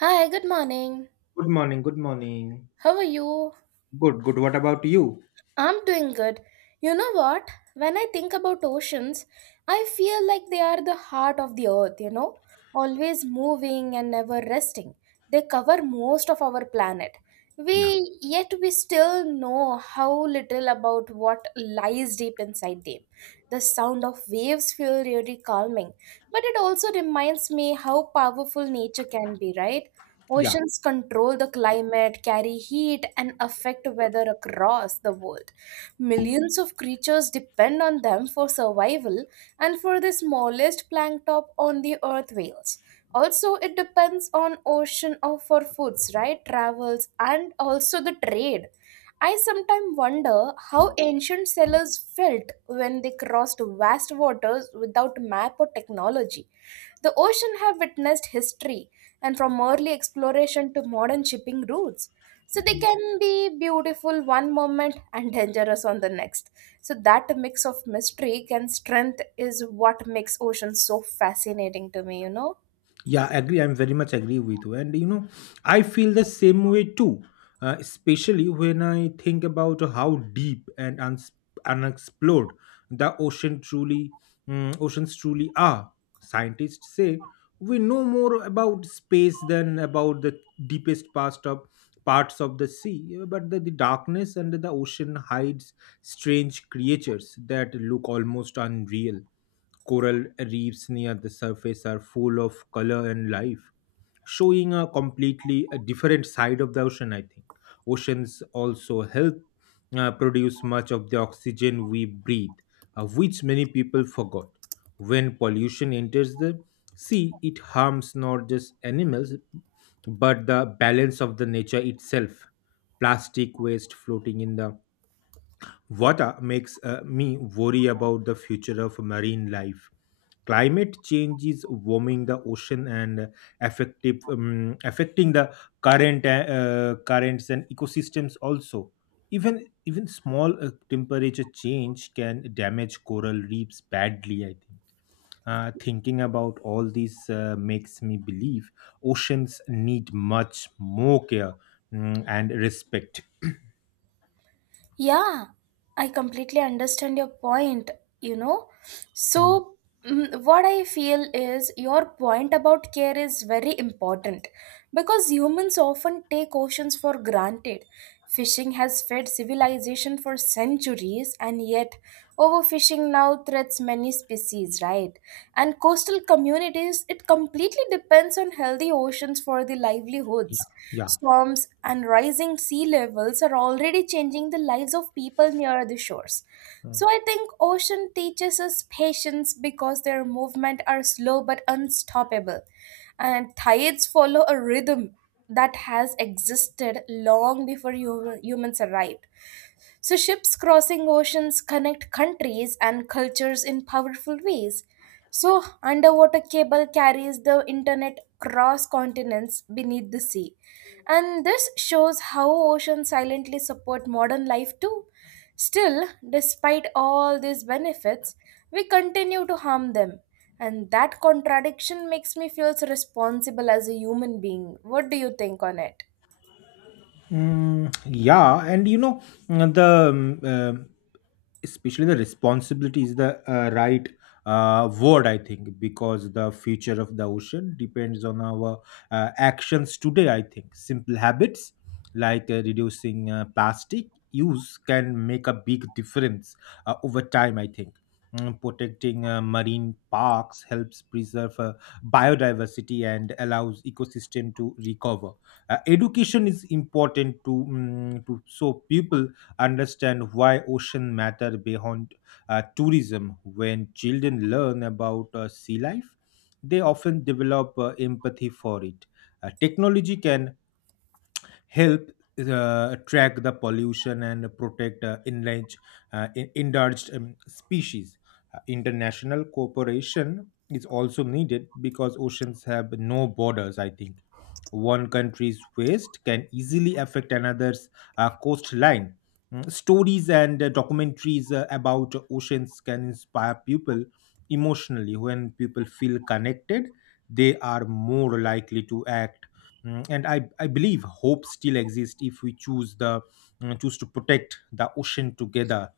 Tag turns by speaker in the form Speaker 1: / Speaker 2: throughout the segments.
Speaker 1: Hi, good morning.
Speaker 2: Good morning. Good morning.
Speaker 1: How are you?
Speaker 2: Good, good. What about you?
Speaker 1: I'm doing good. You know what? When I think about oceans, I feel like they are the heart of the earth, you know, always moving and never resting. They cover most of our planet. We yet we still know how little about what lies deep inside them. The sound of waves feel really calming, but it also reminds me how powerful nature can be, right?
Speaker 2: Yeah,
Speaker 1: Oceans control the climate, carry heat, and affect weather across the world. Millions of creatures depend on them for survival and for the smallest plankton on the earth whales. Also, it depends on for foods, right? Travels and also the trade. I sometimes wonder how ancient sailors felt when they crossed vast waters without map or technology. The ocean have witnessed history and from early exploration to modern shipping routes. So they can be beautiful one moment and dangerous on the next. So that mix of mystery and strength is what makes ocean so fascinating to me, you know?
Speaker 2: yeah, agree. I'm very much agree with you. And you know, I feel the same way too, especially when I think about how deep and unexplored the oceans truly are. Scientists say we know more about space than about the deepest past of parts of the sea, but the darkness under the ocean hides strange creatures that look almost unreal. Coral reefs near the surface are full of color and life, showing a completely a different side of the ocean, I think. Oceans also help produce much of the oxygen we breathe, which many people forgot. When pollution enters the sea, it harms not just animals but the balance of the nature itself. Plastic waste floating in the what makes me worry about the future of marine life. Climate change is warming the ocean and affecting the currents and ecosystems also. Even small temperature change can damage coral reefs badly, I think. Thinking about all this makes me believe oceans need much more care and respect.
Speaker 1: Yeah, I completely understand your point, you know.
Speaker 2: Mm.
Speaker 1: So, what I feel is your point about care is very important because humans often take oceans for granted. Fishing has fed civilization for centuries, and yet overfishing now threats many species, right? And coastal communities, it completely depends on healthy oceans for the
Speaker 2: Yeah,
Speaker 1: livelihoods.
Speaker 2: yeah.
Speaker 1: Storms and rising sea levels are already changing the lives of people near the shores.
Speaker 2: Mm.
Speaker 1: So I think ocean teaches us patience because their movement are slow but unstoppable. And tides follow a rhythm that has existed long before humans arrived. So, ships crossing oceans connect countries and cultures in powerful ways. So, underwater cable carries the internet across continents beneath the sea. And this shows how oceans silently support modern life too. Still, despite all these benefits, we continue to harm them. And that contradiction makes me feel responsible as a human being. What do you think on it?
Speaker 2: Yeah, and you know, mm, the especially the responsibility is the right word, I think, because the future of the ocean depends on our actions today. I think simple habits like reducing plastic use can make a big difference over time, I think. Protecting marine parks helps preserve biodiversity and allows ecosystem to recover. Education is important to, to so people understand why ocean matter beyond tourism. When children learn about sea life, they often develop empathy for it. Technology can help track the pollution and protect endangered species. International cooperation is also needed because oceans have no borders, I think. One country's waste can easily affect another's coastline. Stories and documentaries about oceans can inspire people emotionally. When people feel connected, they are more likely to act. And I believe hope still exists if we choose the choose to protect the ocean together.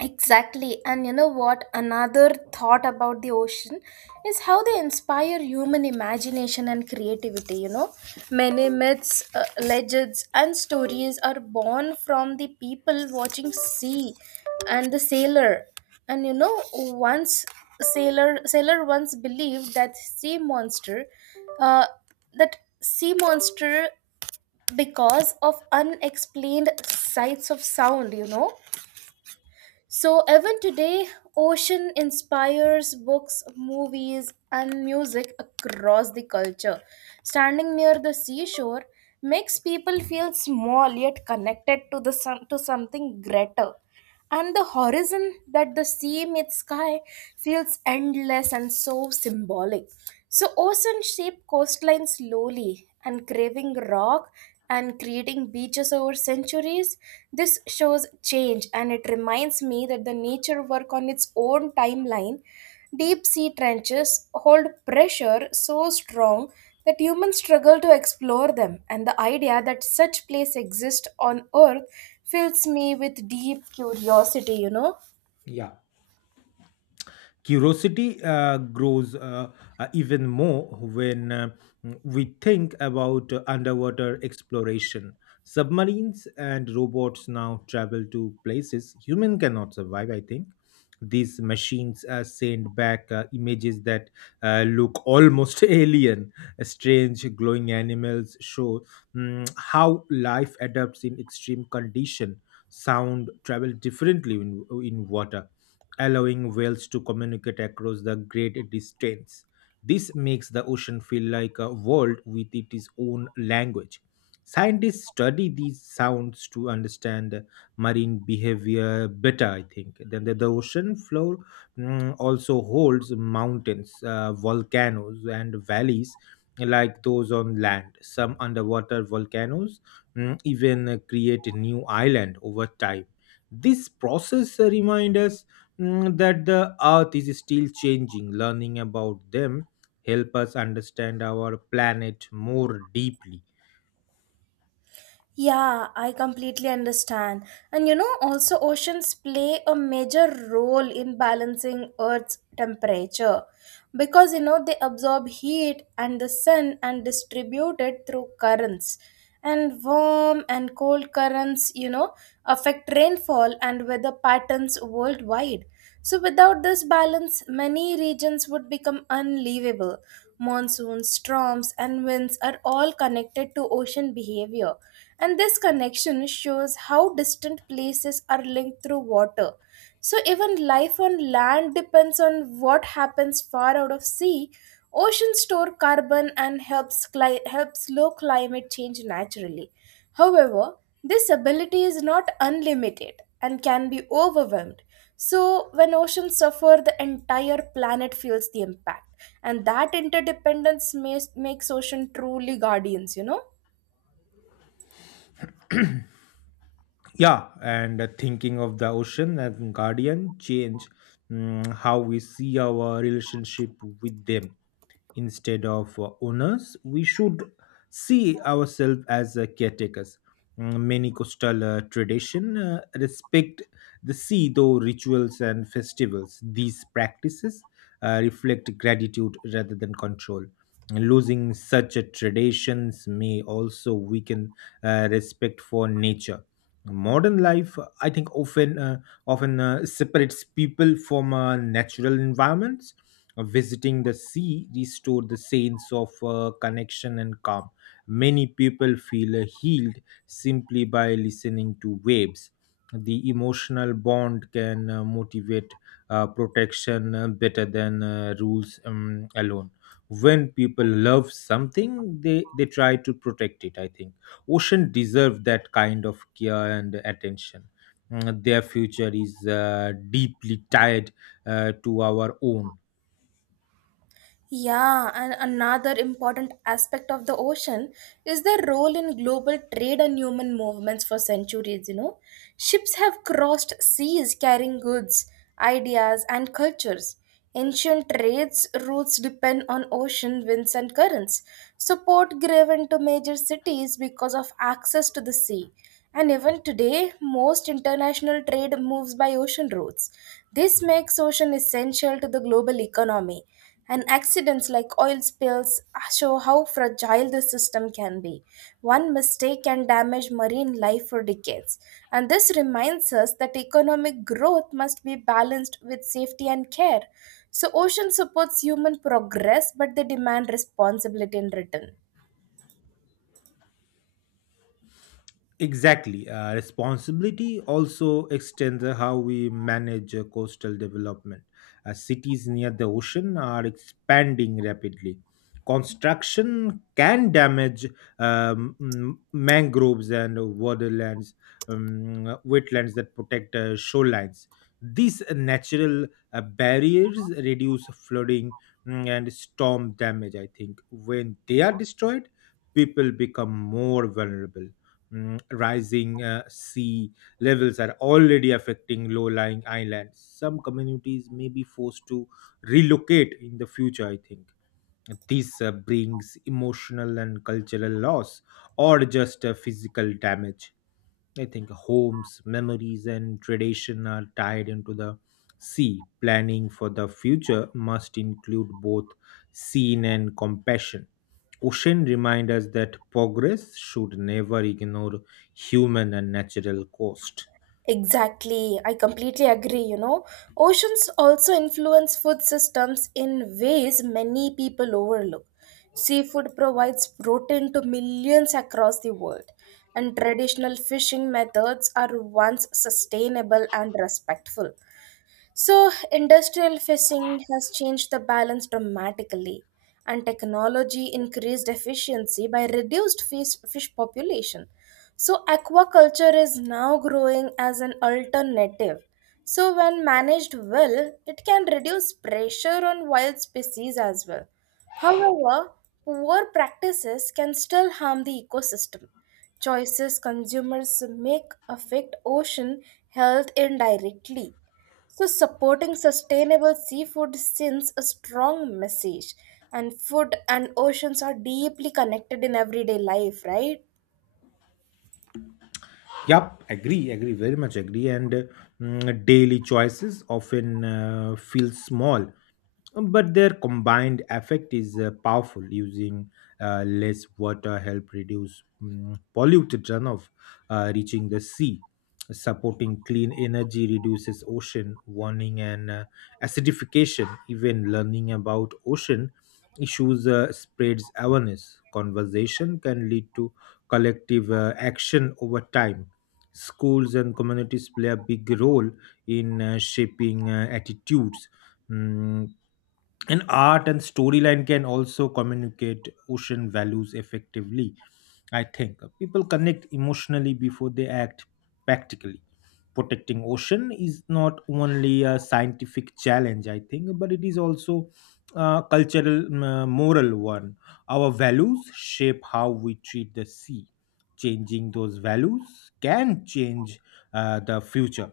Speaker 1: Exactly. And you know what? Another thought about the ocean is how they inspire human imagination and creativity. You know, many myths, legends, and stories are born from the people watching sea and the sailor. And you know, once sailor once believed that sea monster, uh, that sea monster because of unexplained sights of sound. You know so, even today, ocean inspires books, movies, and music across the culture. Standing near the seashore makes people feel small yet connected to the sun, to something greater. And the horizon that the sea meets sky feels endless and so symbolic. So, ocean shape coastline slowly, and craving rock and creating beaches over centuries. This shows change and it reminds me that the nature work on its own timeline. Deep sea trenches hold pressure so strong that humans struggle to explore them, and the idea that such place exists on earth fills me with deep curiosity, you know.
Speaker 2: Yeah. Curiosity grows even more when we think about underwater exploration. Submarines and robots now travel to places human cannot survive, I think. These machines send back images that look almost alien. Strange glowing animals show how life adapts in extreme condition. Sound travels differently in water, allowing whales to communicate across the great distance. This makes the ocean feel like a world with its own language. Scientists study these sounds to understand marine behavior better, I think. Then the ocean floor also holds mountains, volcanoes, and valleys like those on land. Some underwater volcanoes even create new island over time. This process reminds us that the earth is still changing. Learning about them help us understand our planet more deeply.
Speaker 1: Yeah, I completely understand. And you know, also oceans play a major role in balancing Earth's temperature because you know they absorb heat and the sun and distribute it through currents. And warm and cold currents, you know, affect rainfall and weather patterns worldwide. So, without this balance, many regions would become unlivable. Monsoons, storms, and winds are all connected to ocean behavior. And this connection shows how distant places are linked through water. So, even life on land depends on what happens far out of sea. Oceans store carbon and helps slow climate change naturally. However, this ability is not unlimited and can be overwhelmed. So, when oceans suffer, the entire planet feels the impact, and that interdependence makes ocean truly guardians, you know.
Speaker 2: Yeah, and thinking of the ocean as guardian change how we see our relationship with them. Instead of owners, we should see ourselves as caretakers. Many coastal tradition respect the sea though rituals and festivals. These practices reflect gratitude rather than control. Losing such a traditions may also weaken respect for nature. Modern life I think often separates people from natural environments. Visiting the sea restore the sense of connection and calm. Many people feel healed simply by listening to waves. The emotional bond can motivate protection better than rules alone. When people love something, they try to protect it, I think. Ocean deserve that kind of care and attention. Their future is deeply tied to our own.
Speaker 1: Yeah, and another important aspect of the ocean is their role in global trade and human movements for centuries, you know. Ships have crossed seas carrying goods, ideas, and cultures. Ancient trades routes depend on ocean winds and currents. So port gave into major cities because of access to the sea. And even today, most international trade moves by ocean routes. This makes ocean essential to the global economy. And accidents like oil spills show how fragile the system can be. One mistake can damage marine life for decades. And this reminds us that economic growth must be balanced with safety and care. So, ocean supports human progress, but they demand responsibility in return.
Speaker 2: Exactly. Responsibility also extends how we manage coastal development. Cities near the ocean are expanding rapidly. Construction can damage mangroves and waterlands, wetlands that protect shorelines. These natural barriers reduce flooding and storm damage, I think. When they are destroyed, people become more vulnerable. Rising sea levels are already affecting low-lying islands. Some communities may be forced to relocate in the future, I think. This brings emotional and cultural loss or just physical damage. I think homes, memories, and tradition are tied into the sea. Planning for the future must include both scene and compassion. Ocean reminds us that progress should never ignore human and natural cost.
Speaker 1: Exactly, I completely agree. You know, oceans also influence food systems in ways many people overlook. Seafood provides protein to millions across the world, and traditional fishing methods are once sustainable and respectful. So, industrial fishing has changed the balance dramatically, and technology increased efficiency by reduced fish population. So, aquaculture is now growing as an alternative. So, when managed well, it can reduce pressure on wild species as well. However, poor practices can still harm the ecosystem. Choices consumers make affect ocean health indirectly. So, supporting sustainable seafood sends a strong message, and food and oceans are deeply connected in everyday life, right?
Speaker 2: Yup, agree, agree, very much agree. And daily choices often feel small. But their combined effect is powerful. Using less water help reduce polluted runoff reaching the sea. Supporting clean energy reduces ocean warming and acidification. Even learning about ocean issues spreads awareness. Conversation can lead to collective action over time. Schools and communities play a big role in shaping attitudes. Mm, and art and storyline can also communicate ocean values effectively, I think. People connect emotionally before they act practically. Protecting ocean is not only a scientific challenge, I think, but it is also a cultural moral one. Our values shape how we treat the sea. Changing those values can change the future.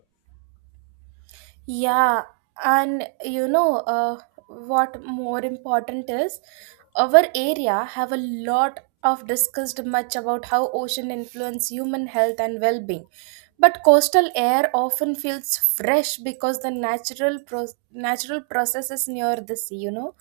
Speaker 1: Yeah, and you know what more important is our area have a lot of discussed much about how ocean influence human health and well-being. But coastal air often feels fresh because the natural processes near the sea, you know.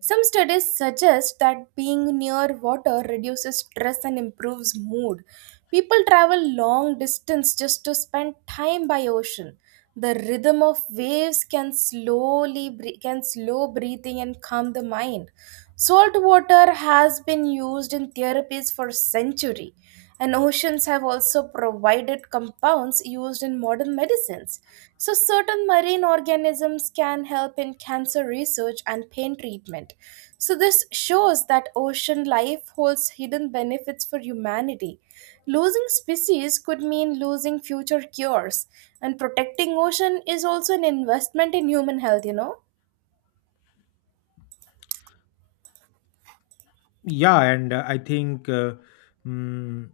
Speaker 1: Some studies suggest that being near water reduces stress and improves mood. People travel long distance just to spend time by ocean the rhythm of waves can can slow breathing and calm the mind. Salt water has been used in therapies for centuries, and oceans have also provided compounds used in modern medicines. So certain marine organisms can help in cancer research and pain treatment. So this shows that ocean life holds hidden benefits for humanity. Losing species could mean losing future cures, and protecting ocean is also an investment in human health, you know.
Speaker 2: Yeah and I think mm,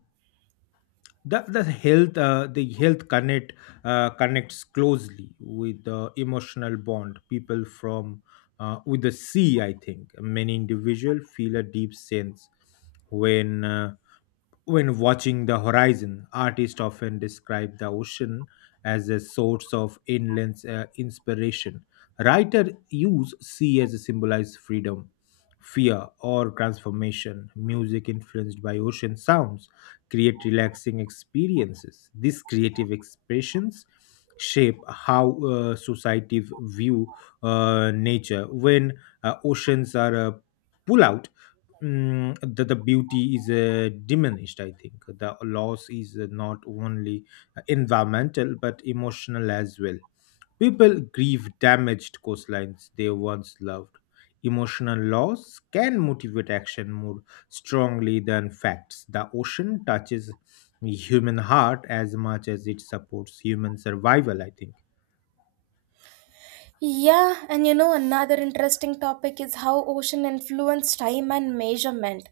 Speaker 2: the health connect connects closely with the emotional bond people from with the sea, I think. Many individual feel a deep sense when uh, when watching the horizon. Artists often describe the ocean as a source of endless inspiration. Writers use sea as a symbolize freedom, fear, or transformation. Music influenced by ocean sounds create relaxing experiences. These creative expressions shape how society view nature. When oceans are pull out, the beauty is diminished, I think. The loss is not only environmental but emotional as well. People grieve damaged coastlines they once loved. Emotional loss can motivate action more strongly than facts. The ocean touches human heart as much as it supports human survival, I think.
Speaker 1: Yeah, and you know another interesting topic is how ocean influence time and measurement.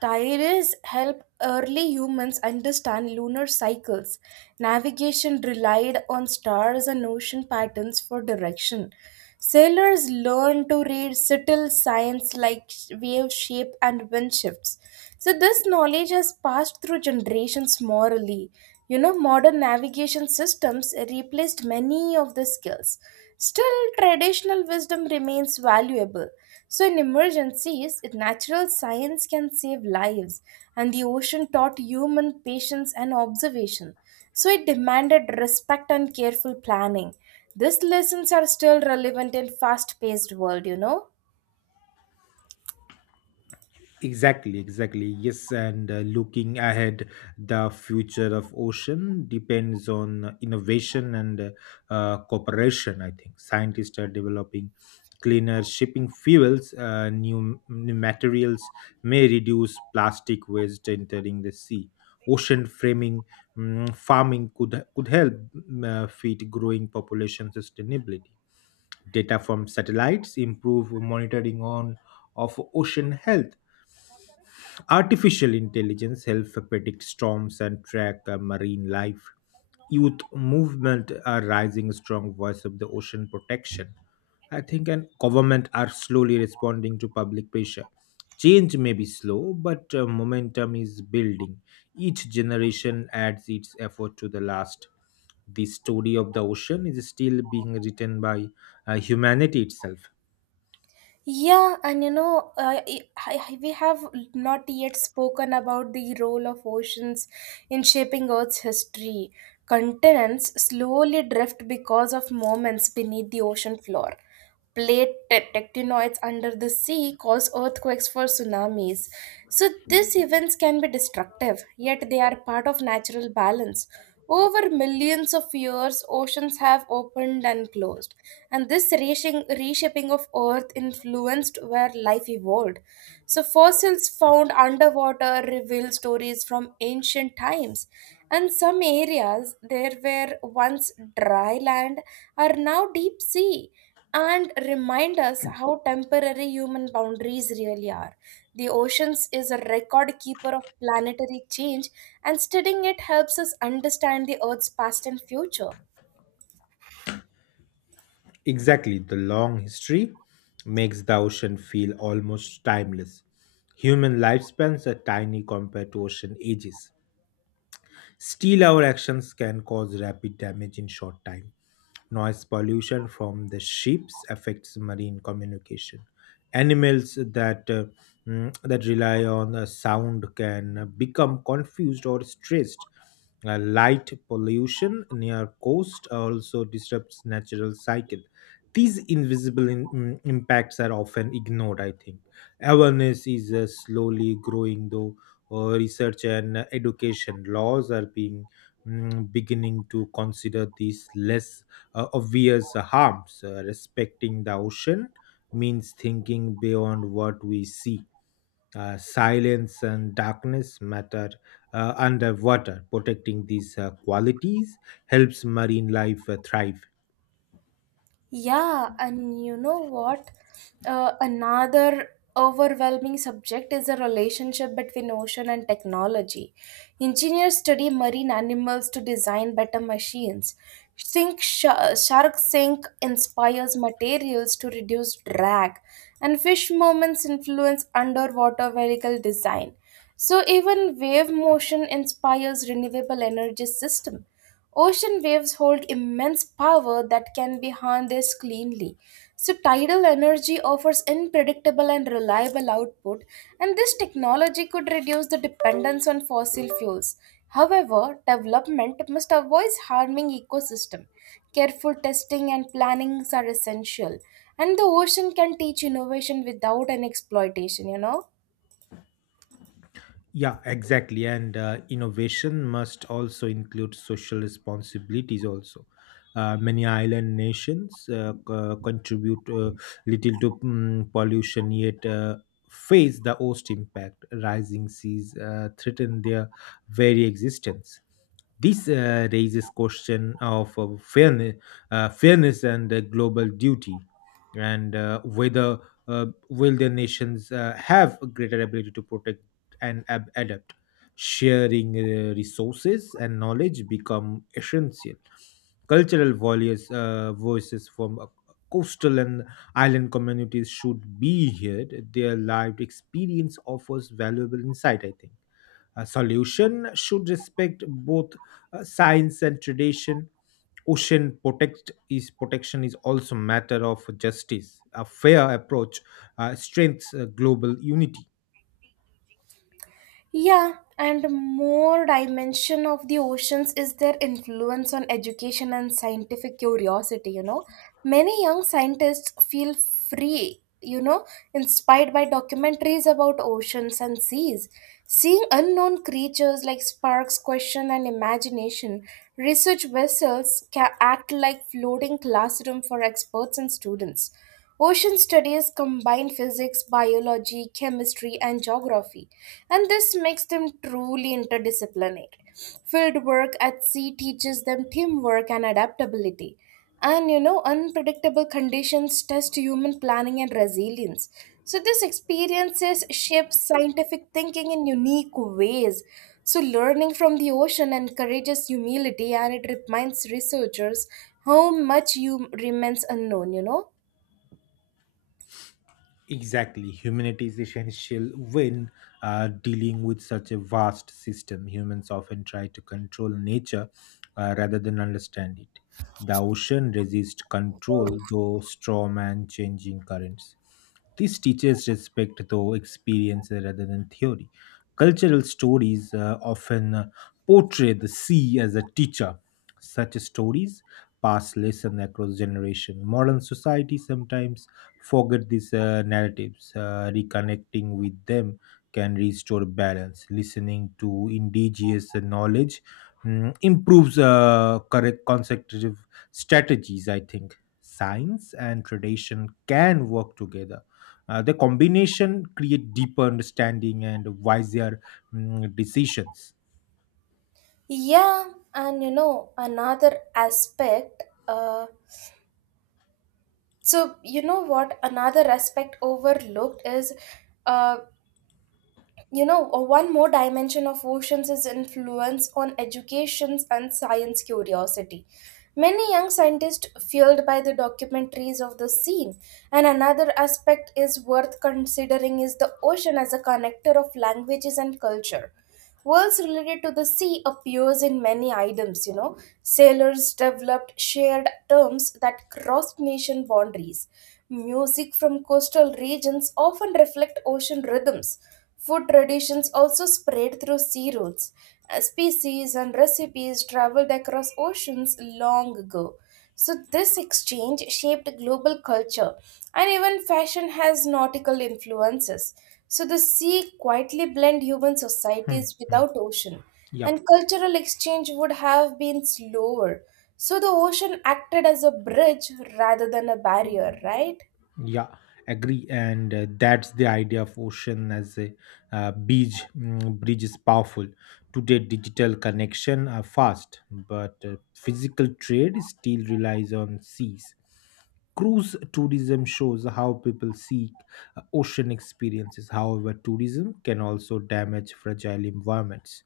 Speaker 1: Tides help early humans understand lunar cycles. Navigation relied on stars and ocean patterns for direction. Sailors learn to read subtle signs like wave shape and wind shifts. So, this knowledge has passed through generations morally. You know, modern navigation systems replaced many of the skills. Still, traditional wisdom remains valuable. So, in emergencies, it, natural science can save lives, and the ocean taught human patience and observation. So, it demanded respect and careful planning. These lessons are still relevant in fast-paced world, you know.
Speaker 2: Exactly, exactly. Yes, and looking ahead, the future of ocean depends on innovation and cooperation, I think. Scientists are developing cleaner shipping fuels. New materials may reduce plastic waste entering the sea. Ocean farming could help feed growing population sustainability. Data from satellites improve monitoring on of ocean health. Artificial intelligence helps predict storms and track marine life. Youth movement are rising strong voice of the ocean protection, I think, and government are slowly responding to public pressure. Change may be slow, but momentum is building. Each generation adds its effort to the last. The story of the ocean is still being written by humanity itself.
Speaker 1: Yeah, and you know, we have not yet spoken about the role of oceans in shaping Earth's history. Continents slowly drift because of moments beneath the ocean floor. Plate tectonics under the sea cause earthquakes for tsunamis. So, these events can be destructive, yet they are part of natural balance. Over millions of years, oceans have opened and closed, and this reshaping of Earth influenced where life evolved. So, fossils found underwater reveal stories from ancient times, and some areas there were once dry land are now deep sea and remind us how temporary human boundaries really are. The oceans is a record keeper of planetary change, and studying it helps us understand the Earth's past and future.
Speaker 2: Exactly, the long history makes the ocean feel almost timeless. Human lifespans are tiny compared to ocean ages. Still, our actions can cause rapid damage in short time. Noise pollution from the ships affects marine communication. Animals that that rely on the sound can become confused or stressed. Light pollution near coast also disrupts natural cycle. These invisible impacts are often ignored, I think. Awareness is slowly growing, though research and education laws are being beginning to consider these less obvious harms. Respecting the ocean means thinking beyond what we see. Silence and darkness matter underwater. Protecting these qualities helps marine life thrive.
Speaker 1: Yeah, and you know what? Another overwhelming subject is the relationship between ocean and technology. Engineers study marine animals to design better machines. Sink sh- shark sink inspires materials to reduce drag, and fish movements influence underwater vehicle design. So even wave motion inspires renewable energy system. Ocean waves hold immense power that can be harnessed cleanly. So, tidal energy offers unpredictable and reliable output, and this technology could reduce the dependence on fossil fuels. However, development must avoid harming ecosystem. Careful testing and plannings are essential, and the ocean can teach innovation without an exploitation. You know.
Speaker 2: Yeah, exactly. And innovation must also include social responsibilities also. Many island nations contribute little to pollution, yet face the worst impact. Rising seas threaten their very existence. This raises question of fairness and global duty, and whether will the nations have a greater ability to protect and adapt. Sharing resources and knowledge become essential. Cultural voices, voices from coastal and island communities should be heard. Their lived experience offers valuable insight, I think. A solution should respect both science and tradition. Ocean protection is also matter of justice. A fair approach strengthens global unity.
Speaker 1: Yeah, and more dimension of the oceans is their influence on education and scientific curiosity, you know. Many young scientists feel free, you know, inspired by documentaries about oceans and seas. Seeing unknown creatures like sparks question and imagination, research vessels can act like floating classroom for experts and students. Ocean studies combine physics, biology, chemistry, and geography, and this makes them truly interdisciplinary. Field work at sea teaches them teamwork and adaptability. And you know, unpredictable conditions test human planning and resilience. So, these experiences shape scientific thinking in unique ways. So, learning from the ocean encourages humility and it reminds researchers how much you remains unknown, you know.
Speaker 2: Exactly. Humanity is essential when dealing with such a vast system. Humans often try to control nature rather than understand it. The ocean resists control, though storm and changing currents. This teaches respect, though experience rather than theory. Cultural stories often portray the sea as a teacher. Such stories pass lesson across generation. Modern society sometimes forget these narratives. Reconnecting with them can restore balance. Listening to indigenous knowledge improves correct consecutive strategies, I think. Science and tradition can work together. The combination create deeper understanding and wiser decisions.
Speaker 1: Yeah, and you know, another aspect overlooked is, uh, one more dimension of oceans is influence on educations and science curiosity. Many young scientists fueled by the documentaries of the scene. And another aspect is worth considering is the ocean as a connector of languages and culture Words related to the sea appears in many items, you know. Sailors developed shared terms that crossed nation boundaries. Music from coastal regions often reflect ocean rhythms. Food traditions also spread through sea routes. Species and recipes traveled across oceans long ago. This exchange shaped global culture, and even fashion has nautical influences. The sea quietly blend human
Speaker 2: Hmm,
Speaker 1: societies.
Speaker 2: hmm.
Speaker 1: Without ocean,
Speaker 2: Yep.
Speaker 1: and cultural exchange would have been slower. The ocean acted as a bridge rather than a barrier, right?
Speaker 2: Yeah, agree. And that's the idea of ocean as a bridge. Bridge is powerful. Today, digital connection are fast, but physical trade still relies on seas. Cruise tourism shows how people seek ocean experiences. However, tourism can also damage fragile environments.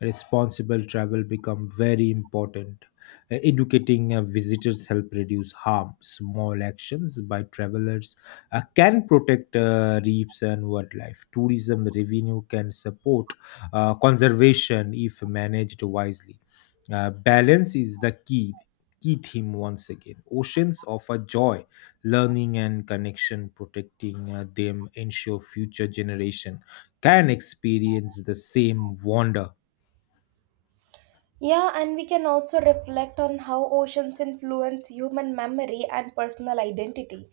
Speaker 2: Responsible travel become very important. Educating visitors help reduce harm. Small actions by travelers can protect reefs and wildlife. Tourism revenue can support conservation if managed wisely. Balance is the key theme once again. Oceans offer joy, learning, and connection. Protecting them ensure future generation can experience the same wonder.
Speaker 1: Yeah, and we can also reflect on how oceans influence human memory and personal identity.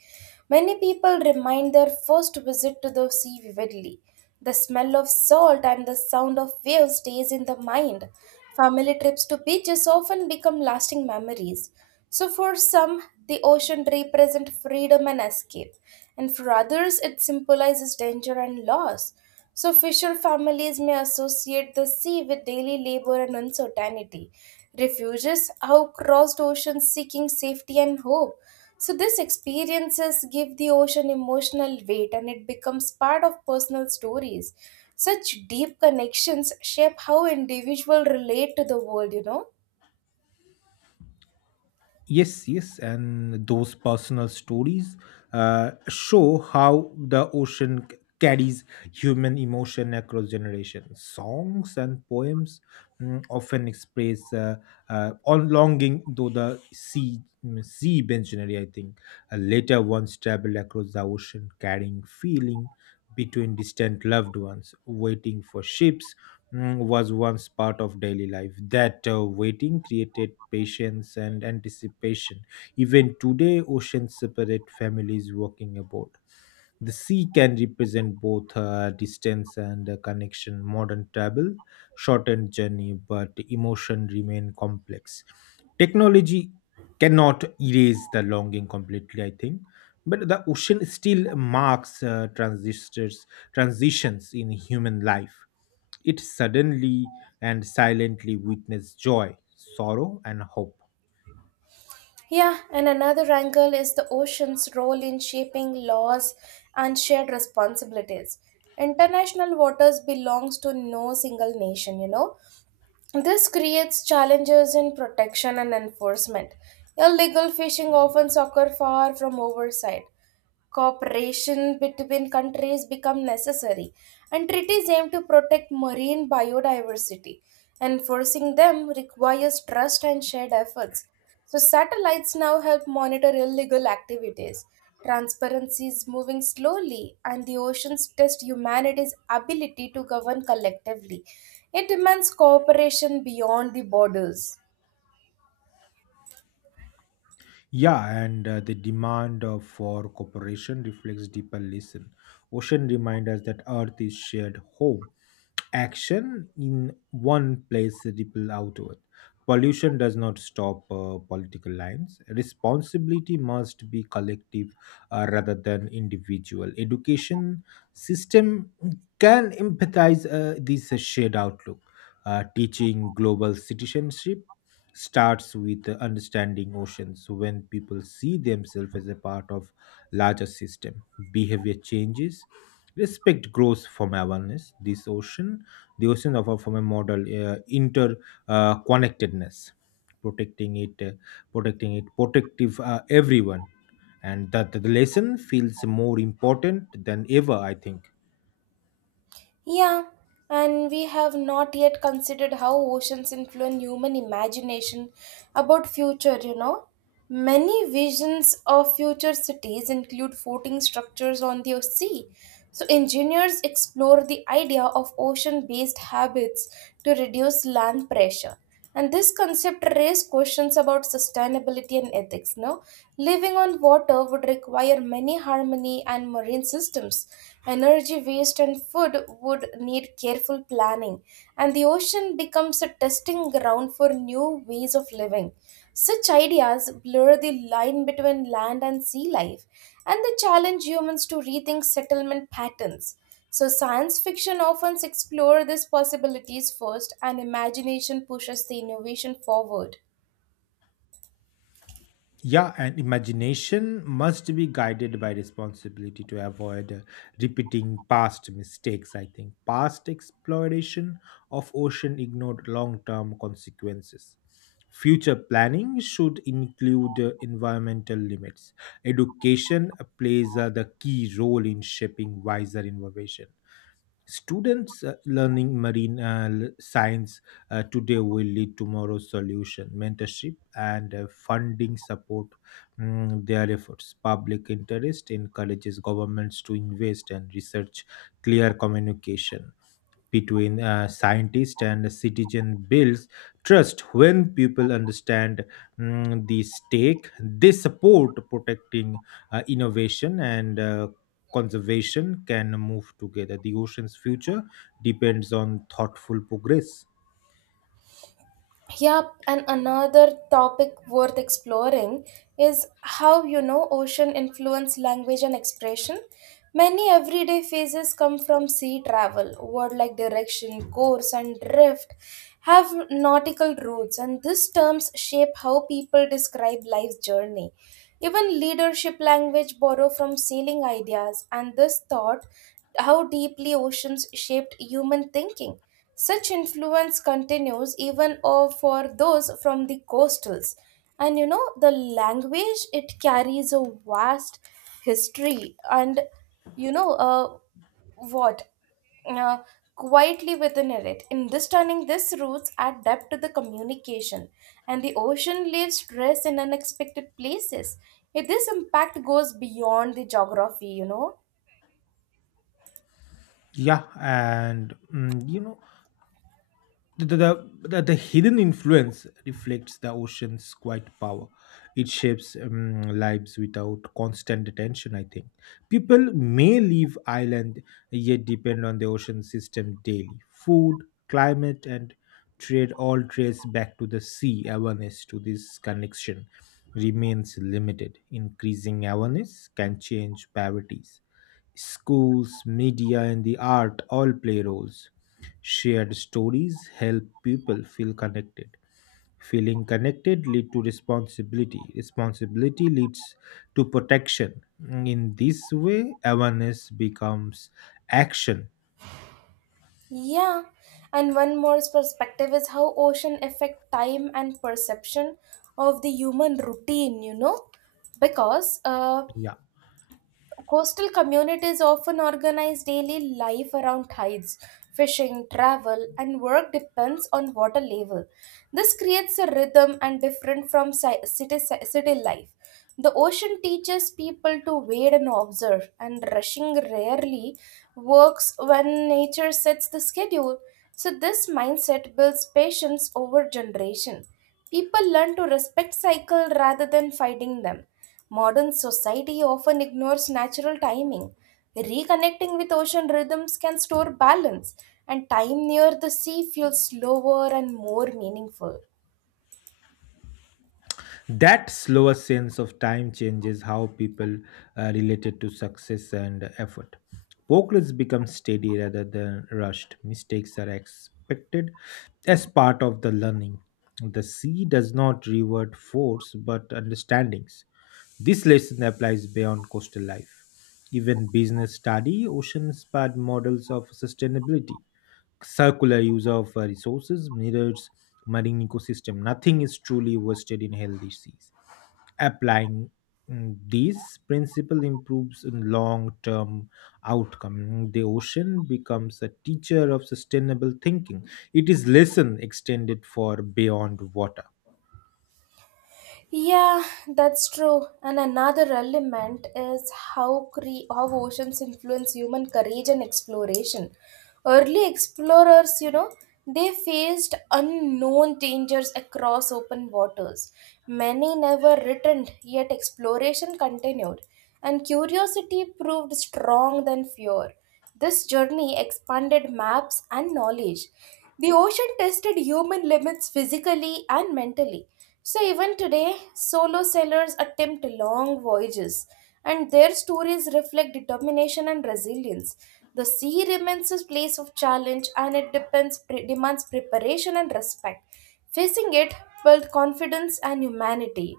Speaker 1: Many people remind their first visit to the sea vividly. The smell of salt and the sound of waves stays in the mind. Family trips to beaches often become lasting memories. So for some, the ocean represents freedom and escape, and for others it symbolizes danger and loss. Fisher families may associate the sea with daily labor and uncertainty. Refugees have crossed oceans seeking safety and hope. These experiences give the ocean emotional weight, and it becomes part of personal stories. Such deep connections shape how individuals relate to the world, you know.
Speaker 2: Yes, yes, and those personal stories show how the ocean carries human emotion across generations. Songs and poems often express on longing, though the sea sea missionary, I think, later once traveled across the ocean, carrying feeling between distant loved ones, waiting for ships was once part of daily life. That waiting created patience and anticipation. Even today, oceans separate families walking aboard. The sea can represent both distance and connection. Modern travel shortened journey, but emotion remain complex. Technology cannot erase the longing completely, I think. But the ocean still marks transitions in human life it suddenly and silently witnessed joy, sorrow, and hope.
Speaker 1: Yeah, and another angle is the ocean's role in shaping laws and shared responsibilities. International waters belongs to no single nation. This creates challenges in protection and enforcement. Illegal fishing often occur far from oversight. Cooperation between countries become necessary, and treaties aim to protect marine biodiversity. Enforcing them requires trust and shared efforts. So satellites now help monitor illegal activities. Transparency is moving slowly, and the oceans test humanity's ability to govern collectively. It demands cooperation beyond the borders.
Speaker 2: Yeah, and the demand for cooperation reflects deeper lesson. Ocean reminds us that Earth is shared home. Action in one place ripple outward. Pollution does not stop political lines. Responsibility must be collective rather than individual. Education system can empathize this shared outlook. Teaching global citizenship starts with understanding oceans. When people see themselves as a part of larger system, behavior changes. Respect grows from awareness. The ocean offer from a model connectedness, protecting it, uh, protecting it, protective everyone, and that the lesson feels more important than ever. I think.
Speaker 1: Yeah, and we have not yet considered how oceans influence human imagination about future. Many visions of future cities include floating structures on the sea. So engineers explore the idea of ocean-based habits to reduce land pressure. And this concept raised questions about sustainability and ethics. Now, living on water would require many harmony and marine systems. Energy waste and food would need careful planning, and the ocean becomes a testing ground for new ways of living. Such ideas blur the line between land and sea life, and they challenge humans to rethink settlement patterns. So, science fiction often explores these possibilities first, and imagination pushes the innovation forward.
Speaker 2: Yeah, and imagination must be guided by responsibility to avoid repeating past mistakes. I think past exploration of ocean ignored long term consequences. Future planning should include environmental limits. Education plays the key role in shaping wiser innovation. Students learning marine science today will lead tomorrow's solution. Mentorship and funding support their efforts. Public interest encourages governments to invest and research clear communication between scientist and citizen builds trust when people understand the stake they support protecting innovation and conservation can move together the ocean's future depends on thoughtful progress.
Speaker 1: Yep, and another topic worth exploring is how ocean influence language and expression. Many everyday phrases come from sea travel. Word like direction, course, and drift have nautical roots, and these terms shape how people describe life's journey. Even leadership language borrow from sailing ideas, and this thought how deeply oceans shaped human thinking. Such influence continues even for those from the coastals. And you know, the language it carries a vast history, and you know, what uh, quietly within it, understanding this roots add depth to the communication, and the ocean leaves stress in unexpected places. If this impact goes beyond the geography.
Speaker 2: Yeah, and you know the, hidden influence reflects the ocean's quiet power. It shapes lives without constant attention, I think. People may leave island yet depend on the ocean system daily. Food, climate, and trade all trace back to the sea. Awareness to this connection remains limited. Increasing awareness can change priorities. Schools, media, and the art all play roles. Shared stories help people feel connected. Feeling connected lead to responsibility. Responsibility leads to protection. In this way, awareness becomes action.
Speaker 1: Yeah, and one more perspective is how ocean affect time and perception of the human routine, you know, because
Speaker 2: Yeah.
Speaker 1: coastal communities often organize daily life around tides. Fishing, travel, and work depends on water level. This creates a rhythm and different from city life. The ocean teaches people to wait and observe, and rushing rarely works when nature sets the schedule. So, this mindset builds patience over generation. People learn to respect cycle rather than fighting them. Modern society often ignores natural timing. Reconnecting with ocean rhythms can store balance, and time near the sea feels slower and more meaningful.
Speaker 2: That slower sense of time changes how people related to success and effort. Progress becomes steady rather than rushed. Mistakes are expected as part of the learning. The sea does not reward force but understandings. This lesson applies beyond coastal life. Even business study, oceans pad models of sustainability circular use of resources mirrors marine ecosystem nothing is truly wasted in healthy seas applying these principle improves long-term outcome the ocean becomes a teacher of sustainable thinking it is lesson extended for beyond water.
Speaker 1: Yeah, that's true. And another element is how how oceans influence human courage and exploration. Early explorers, you know, they faced unknown dangers across open waters. Many never returned, yet exploration continued, and curiosity proved strong than fear. This journey expanded maps and knowledge. The ocean tested human limits physically and mentally. So, even today, solo sailors attempt long voyages, and their stories reflect determination and resilience. The sea remains a place of challenge, and it depends, demands preparation and respect. Facing it builds confidence and humanity.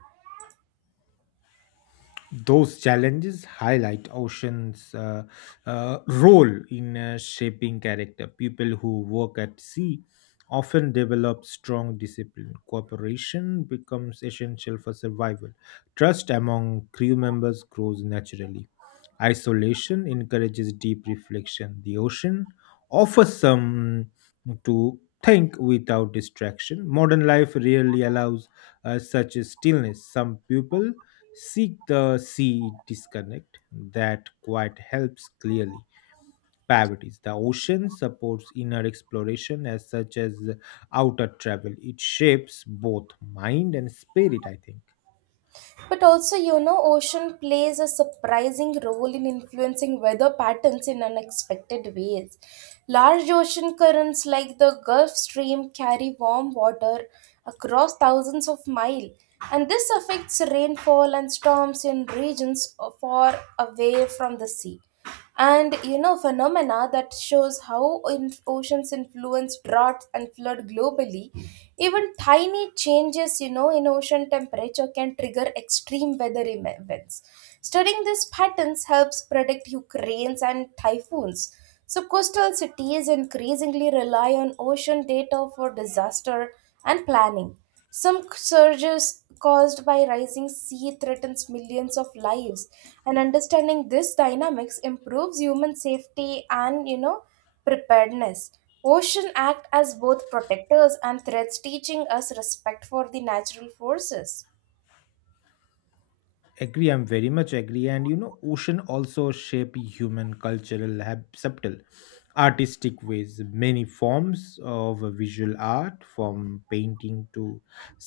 Speaker 2: Those challenges highlight oceans' role in shaping character. People who work at sea often develop strong discipline. Cooperation becomes essential for survival. Trust among crew members grows naturally. Isolation encourages deep reflection. The ocean offers some to think without distraction. Modern life rarely allows such a stillness. Some people seek the sea disconnect that quite helps clearly. Priorities. The ocean supports inner exploration as such as outer travel. It shapes both mind and spirit, I think.
Speaker 1: But also, you know, ocean plays a surprising role in influencing weather patterns in unexpected ways. Large ocean currents like the Gulf Stream carry warm water across thousands of miles, and this affects rainfall and storms in regions far away from the sea, and you know phenomena that shows how oceans influence droughts and flood globally. Even tiny changes, you know, in ocean temperature can trigger extreme weather events. Studying these patterns helps predict hurricanes and typhoons, so coastal cities increasingly rely on ocean data for disaster and planning. Some surges caused by rising sea threatens millions of lives, and understanding this dynamics improves human safety and, you know, preparedness. Ocean act as both protectors and threats, teaching us respect for the natural forces.
Speaker 2: Agree, I'm very much agree. And you know, ocean also shape human cultural subtle artistic ways many forms of visual art from painting to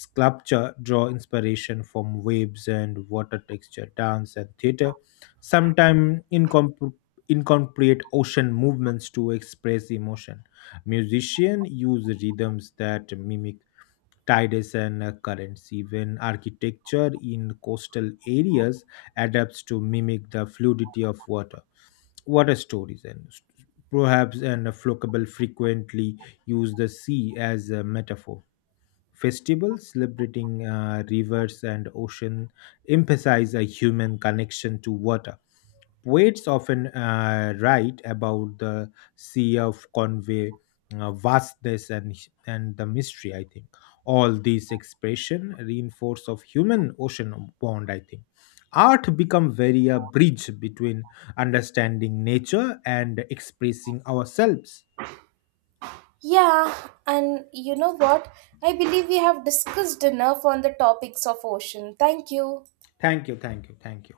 Speaker 2: sculpture draw inspiration from waves and water texture dance and theater sometimes incorporate ocean movements to express emotion musicians use rhythms that mimic tides and currents. Even architecture in coastal areas adapts to mimic the fluidity of water. Water stories and proverbs and Flocable frequently use the sea as a metaphor. Festivals celebrating rivers and ocean emphasize a human connection to water. Poets often write about the sea of convey, vastness, and the mystery. I think all these expression reinforce of human ocean bond. I think art become very a bridge between understanding nature and expressing ourselves.
Speaker 1: Yeah, and you know what? I believe we have discussed enough on the topics of ocean. Thank you.
Speaker 2: Thank you, thank you, thank you.